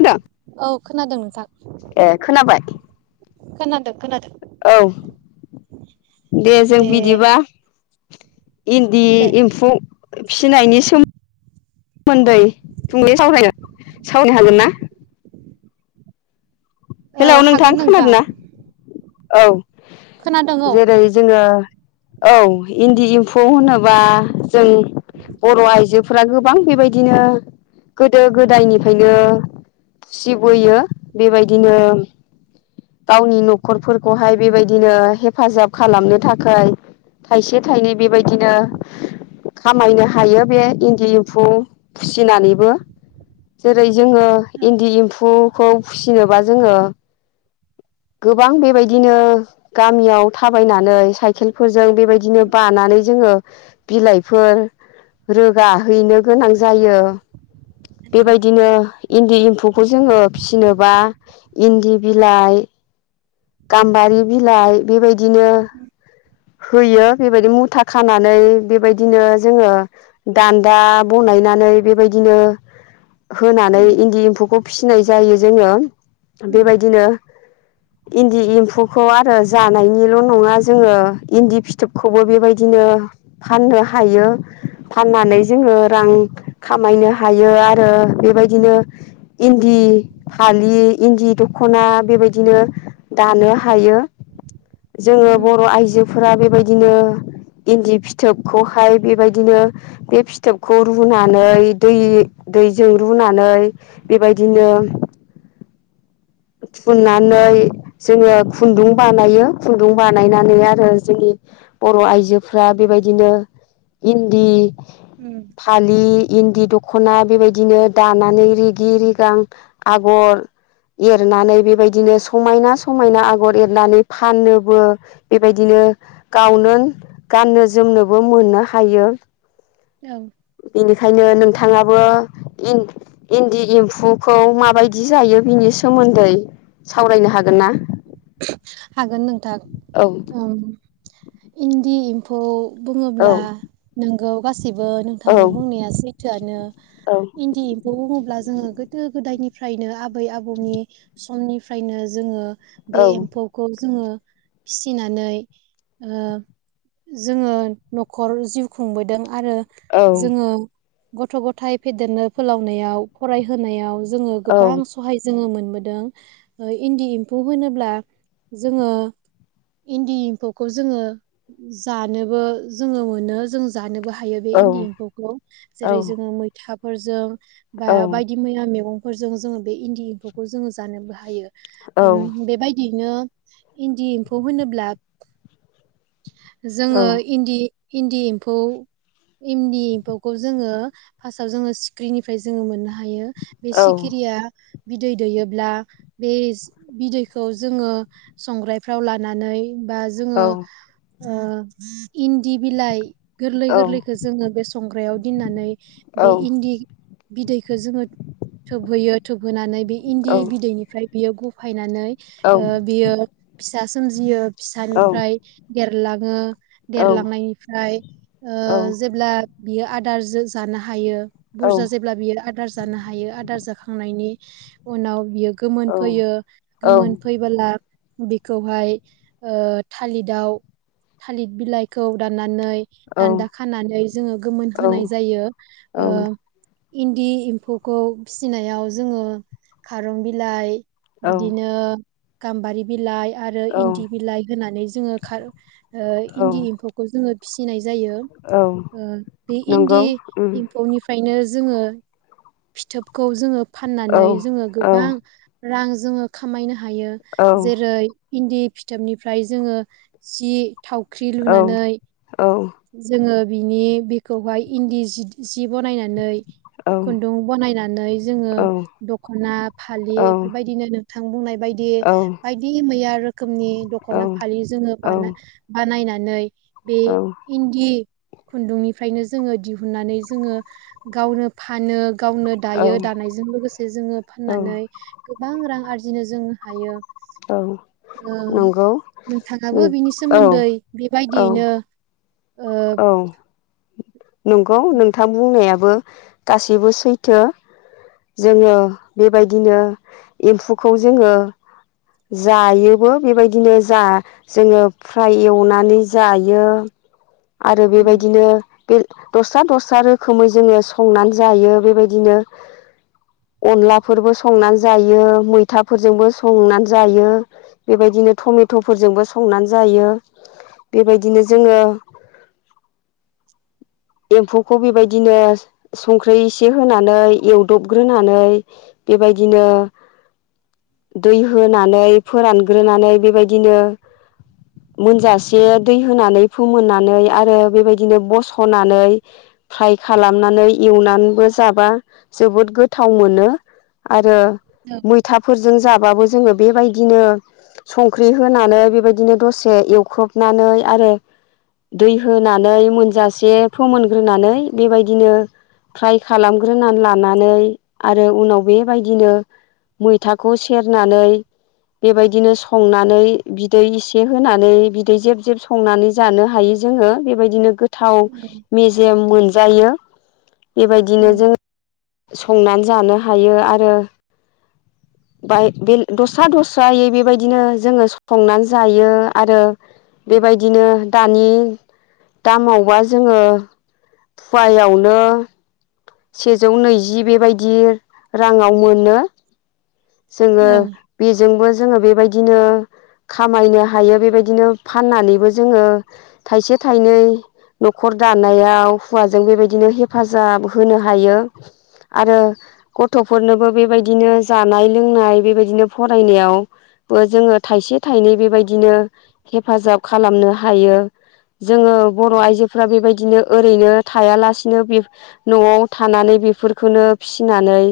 आदा औ खोनादों नोंथां ए खोनाबाय खोनादों खोनादों औ दे जों बिदिबा [unintelligible] इन्दि दे एम्फु फिनायनि सोमोन मोन्दै [unintelligible] सावरायनो हागोन ना? हेलौ औ नोंथां हागोन खोनादों ना? औ। खोनादों औ जेरै जोङो औ इन्दि एम्फौ होनोबा जों बर' आइजो फ्रा गोबां बेबायदिनो गोदो गोदायनिफायनो फिसिबोयो बेबायदिनो गावनि न 'ख खरफोरखौहाय बेबायदिनो हेफाजाब खालामनो थाखाय थाइसे थाइनै बेबायदिनो खामायनो हायो। बे इन्दि एम्फु फिसिनानैबो जेरै जोङो औ इन्दि एम्फुखौ फिनोबा जोङो गोबां बेबायदिनो गामियाव थाबायनानै साइकेल फोरजों बेबायदिनो उम बानानै जोङो बिलाइफोर रोगाहैनो गोनां जायो। नंगौ बेबायदिनो इन्दि म्फुखौ जोङो फिसिनोबा इन्दि बिलाइ गाम्बारि बिलाइ बेबायदिनो उम होयो बेबायदि मुथा खानानै बेबायदिनो जोङो दान्दा बनायनानै बेबायदिनो होनानै उम इन्दि एम्फौखौ फिसिनाय जायो जोङो उम बेबायदिनो इन्दि एम्फुखौ आरो जानायनिल' नङा जोङो इन्दि फिथोबखौबो बेबायदिनो फाननो हायो। फाननानै जोङो रां खामायनो हायो आरो बेबायदिनो इन्दि फालि इन्दि दख'ना बेबायदिनो दानो हायो। जोङो उम बर' आइजोफोरा बेबाय दिनो इन्दि फिथोबखौहाय बेबायदिनो बे फिथोबखौ रुनानै दै-दैजों रुनानै बेबायदिनो थुननानै जोङो खुन्दुं बानायो। खुन्दुं बानायनानै आरो जोंनि बर' आइजोफ्रा बेबायदिनो इन्दि उम फालि इन्दि दख ख'ना बेबायदिनो दानानै रिगि रिगां आगर एरनानै बेबायदिनो समायना समायना आगर एरनानै फाननोबो बेबायदिनो गावनो गाननो जोमनोबो मोननो हायो। औ बेनिखायनो नोंथ थाङाबो इन्दि एम्फुखौ माबायदि जायो बिनि सोमोन्दै सावरायनो हागोन ना? [unintelligible] हागोन नोंथां औ। इन्दि एम्फौ औ बुङोब्ला नों औ गा सिबो औ नोंथांनि बुंनाया सैथोआनो औ इन्दि एम्फौ बुङोब्ला जोङो गोदो गोदायनि फ्रायनो आबै आबौनि समनिफ्रायनो जोङो बे औ एम्फौखौ जोङो फिसिनानै ओ जोङो न'खर जिउ खुंबोदों। आरो औ जोङो गथ' गथाइ फेदेरनो फोलावनायाव फरायहोनायाव जोङो औ गोबां सहाय जोङो मोन बोदों इन्दि एम्फौ होनो ब्ला जोङो इन्दि एम्फौखौ जोङो जानोबो जोङो मोनो जों जानोबो हा थायो बे इन्दि एम्फौखौ जेरै जोङो मैथा फोरजों बा बायदि मैया मेगं फोरजों जोङो बे इन्दि एम्फौखौ जोङो जानोबो हायो। ओम बे बिनो इन्दि एम्फौ होनोब्ला जोङो इन्दि इन्दि एम्फौ इन्दि एम्फौखौ जोङो फार्स्टआव जोङो सिख्रिनिफ्राय जोङो मोननो हायो। बे औ सिखिरिया बिदै दैयोब्ला बे जि- बिदै खौ जोङो संग्रायफ्राव लानानै बा जोङो औ ओ इन्दि बिलाइ गोरलै औ गोरलैखो जोङो बे संग्रायाव दोननानै बे नंगौ इन्दि बिदै खो जोङो थोबहोयो थोबहोनानै बे इन्दि उम बिदैनिफ्राय बेयाव गु फायनानै औ ओ बियो [unintelligible] सोमजियो औ फिसानिफ्राय [unintelligible] लाङो औ देरलांनायनिफ्राय ओ औ जेब्ला बियो आदारजो जानो हायो। औ बुरजा जेब्ला बियो आदार जानो हायो आदार जाखा थांनायनि उनाव बियो गोमोन फैयो गोमोन फैबोला बेखौहाय थालिराव थालिर बिलाइखौ दाननानै दान्दा खानानै जोङो गोमोन होनाय जायो ओ इन्दि एम्फौखौ फिसिनायाव जोङो खारं बिलाइ बिदिनो गाम्बारि बिलाइ आरो इन्दि बिलाइ होनानै जोङो खार औ इन्दि एम्फौखौ जोङो फिसिनाय जा जायो औ बे इन्दि नंगौ एम्फौनिफ्रायनो जो जोङो फिथोबखौ जोङो औ फाननानै जोङो गोबां रां जोङो खामायनो हायो जेरै इन्दि फिथोबनिफ्राय जोङो जि थावख्रि लुनानै जोङो बिनि बेखौहाय इन्दि जिथ सि बनायनानै खुन्दुं बनायनानै जोङो दखना फालि बेफोरबायदिनो थां बुंनाय बायदि बायदि मैया रोखोमनि दख'ना फालि जोङो बानो बानायनाय नै बे इन्दि खुन्दुंनिफ्रायनो जोङो दिहुननानै जोङो गावनो फानो गावनो दायो दानायजों लोगोसे जोङो फाननानै गोबां रां आरज बिदिनो जों हायो। नोंथाङाबो बिनि सोमोन्दै औ बेबायदियैनो ओ औ। नोंगौ नोंथां बुंनायाबो गासैबो सैथो जोङो बेबायदिनो एम्फौखौ जोङो जायोबो बेबायदिनो जा जोङो फ्राय एवनानै जायो आरो उम बेबायदिनो बे दस्रा दस्रा रोखोमै जोङो संनानै जायो बेबायदिनो अनलाफोरबो संनानै जायो मैथाफोरजोंबो संनानै जायो बेबायदिनो टमेट'फोरजोंबो संनानै जायो बेबायदिनो जोङो एम्फौखौ बेबायदिनो संख्रि एसे होनानै एवदबग्रोनानै बेबायदिनो दै होनानै फोरानग्रोनानै बेबायदिनो मोनजासे दै होनानै फोमोननानै आरो बेबायदिनो बस सनानै फ्राय खालामनानै एवनानैबो जाबा जोबोद गोथाव मोनो आरो औ मैथाफोरजों जाब बाबो जोङो बेबायदिनो संख्रि होनानै बेबादिनो दसे एवख्रबनानै आरो दै होनानै मोनजा एसे फोमोनग्रोनानै बेबायदिनो फ्राय खालामग्रोनानै लानानै आरो उनाव बेबायदिनो मैथाखौ सेरनानै बेबायदिनो संनानै बिदै इसे होनानै बिदै जेब जेब संनानै जानो हायो जोङो बेबायदिनो गोथ थाव मेजेम मोन जायो। औ बेबायदिनो जोङो संनानै जानो हायो आरो बाय बे दस्रा दस्रायै बेबायदिनो जोङो संनानै जायो आरो बेबायदिनो दानि दामाव वा जोङो फुवायावनो सेजौ नैजि बेबायदि राङाव मोनो। जोङो औ बेजोंबो जोङो बेबायदिनो खामायनो हायो बेबायदिनो फाननानैबो जोङो थायसे थाइनै न'खर दानायाव हौवाजों बेबायदिनो हेफाजाब होनो हायो आरो गथ'फोरनोबो बेबायदिनो जानाय लोंनाय बेबायदिनो फरायनायावबो जोङो थाइसे थाइनै बेबायदिनो हेफाजाब खालामनो हायो। जोङो बर' औ आइजोफ्रा बेबायदि बिदिनो ओरैनो थायालासिनो बेफ न'आव थानानै बेफोरखौनो फिसिनानै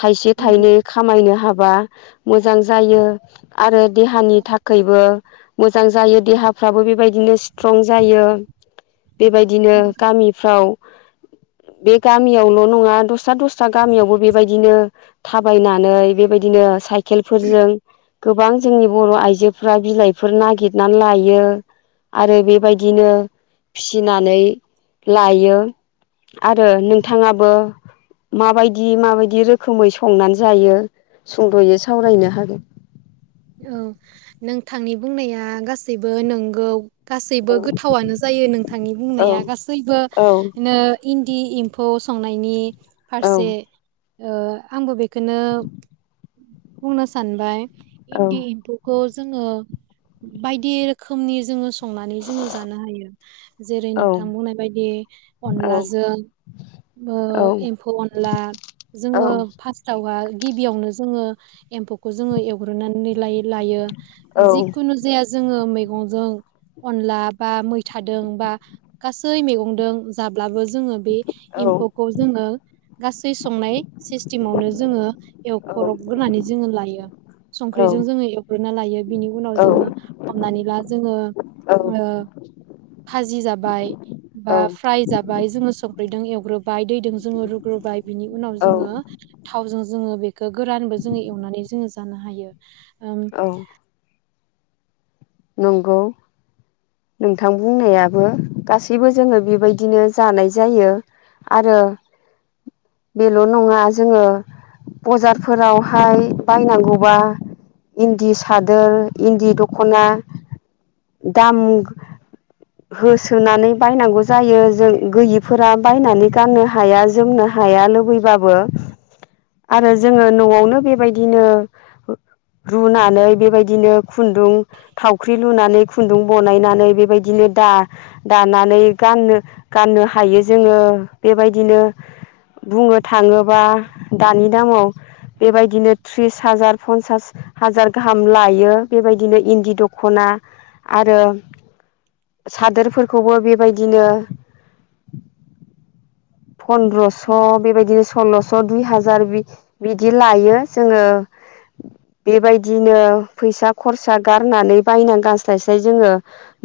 थाइसे नंगौ थाइनै खामायनो हाबा मोजां जायो आरो देहानि थाखायबो मोजां जायो देहाफ्राबो बेबायदिनो स्ट्रं जायो। बेबायदिनो उम गामिफ्राव बे गामियावल' नङा दस्रा दस्रा गामियावबो बेबायदिनो थाबायनानै बेबायदिनो साइकेलफोरजों गोबां जोंनि बर' आइजोफ्रा बिलाइफोर नागिरनानै लायो आरो बेबायदिनो फिसिनानै लायो। आरो नोंथाङाबो माबायदि माबायदि रोखोमै संनानै जायो। सुंदयै सावरायनो हागोन। औ नोंथांनि बुंनाया गासैबो नंगौ। औ गासैबो गोथावानो जायो नोंथांनि औ बुंनाया औ गासैबोनो इन्दि इमफ फौ संनायनि औ फारसे ओह आंबो बेखोनो बुंनो सानबाय। औ इन्दि एमफुखौ जोङो बायदि रोखोमनि जोङो स संनानै जोङो जानो हायो जेरै औ नोंथां बुंनाय बायदि औ अनलाजों ओ एम्फौ अनला जोङो फार्स्टावहा गिबियावनो जोङो एम्फौखौ जोङो एवग्रोनानै लायो लायो जिखुनु जाया जोङो मैगंजों अनला बा मैथादों बा गासै मैगंदों जाब्लाबो जोङो बे औ एम्फौखौ जोङो गासै संनाय सिस्टेमावनो जोङो एवखरब एवग्रोनानै जोङो लायो संख्रिजों जोङो एवग्रोना लायो बिनि उनाव जोङो हमनानै ला जोङो ओ भाजि जाबाय बा फ्राय जाबाय जोङो संख्रिजों एव ग्रोबाय दै- दों जोङो रुग्रोबाय बिनि उनाव औ जोङो थावजों जोङो बेखो - गोरानबो जोङो एवनानै जोङो जानो हायो। ओम औ नंगौ नोंथां बुंनायाबो गासैबो जोङो बेबायदिनो जानाय जायो आरो बेल' नङा जोङो बजारफोरावहाय बायनांगौबा इन्दि सादोर इन्दि दख'ना। दाम होसोनानै बायनांगौ जायो जों गैयिफोरा बायनानै गाननो हाया जोमनो हाया लुबैबाबो आरो जोङो न'आवनो बेबायदिनो रुनानै बेबायदिनो खुन्दुं थावख्रि लुनानै खुन्दुं बनायनानै बेबायदिनो दा दानानै गाननो गाननो हायो जोङो बेबायदिनो बुंनो थाङोबा दानि दामाव बेबायदिनो त्रिस हाजार पन्सास हाजार गाहाम लायो बेबायदिनो इन्दि दख'- ख'ना आरो सादोरफोरखौबो बेबायदिनो पन्द्रस' औ बेबायदिनो सल्ल'- स' दुइ हाजार बि बिदि लायो जोङो बेबायदिनो फैसा खरसा गारनानै बायनानै गानस्लायस्लाय जोङो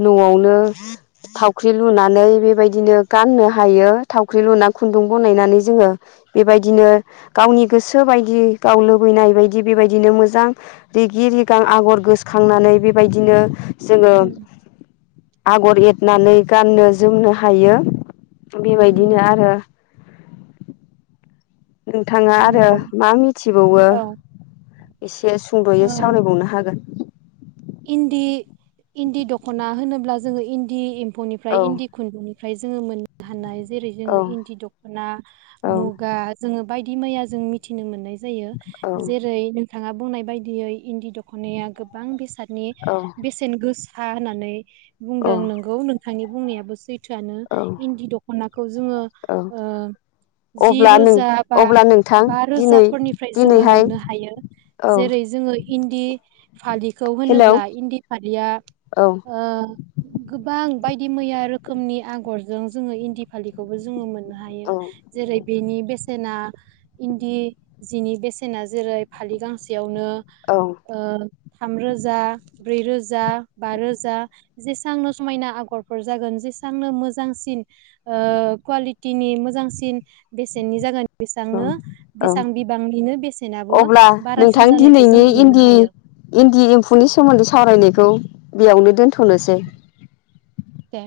न'आवनो थावख्रि लुनानै बेबायदिनो गाननो हायो थावख्रि लुना खुन्दुं बनायनानै जोङो बेबायदिनो गावनि गोसो बायदि गाव लुबैनाय बायदि बेबायदिनो मोजां रिगि रिगां आगर गोसोखांनानै बे- बायदिनो जोङो उम आगर एरनानै गाननो जोमनो हायो। बेबायदिनो नंगौ आरो नोंथाङा आरो नंगौ मा मिथिबावो औ एसे सुंद'यै औ सावरायबावनो हागोन। इन्दि इन्दि दख'ना होनोब्ला जोङो इन्दि एम'- फौनिफ्राय औ इन्दि खुन्दुंनि ओमफ्राय जोङो मोननो हानाय जेरै जोङो इन्दि दख'ना औ मुगा जोङो बायदि मैया जों मिथिनो मोननाय जा- औ जायो जेरै नों थाङा बुंनाय बायदियै इन्दि दख'नाया गोबां बेसाद नि औ बेसेन गोसा हा होननानै औ बुंदों नोंगौ नों- थांनि बुंनायाबो सैथ- थोयानो औ इन्दि दखनाखौ जोङो औ ओ जि अब्ला नों रोजा बा अब्ला नोंथां बा रोजा दिनै फोरनिफ्राय जोङो दिनैहाय मोननो हायो। औ जेरै जोङो इन्दि फालिखौ होनो- हेलौ ब्ला इन्दि फालिया औ ओ गोबां बायदि मैया रोखोमनि आगरजों जोङो इन्दि फालिखौबो जोङो हायो औ जेरै इन्दि नो औ ओ थामरोजा ब्रै रोजा बा रोजा जेसांनो समायना आगरफोर जागोन जेसेबांनो मोजांसिन ओ कुवालिटिनि मोजांसिन बेसेननि जागोन बेसांनो औ बेसेबां बिबांनिनो बेसेनाबो अब्ला नोंथां बारासिन जानायखौ जों दिनैनि मोननो इन्दि हायो इन्दि एम्फौनि सोमोन्दै सावरायनायखौ बेयावनो दोनथ'नोसै दे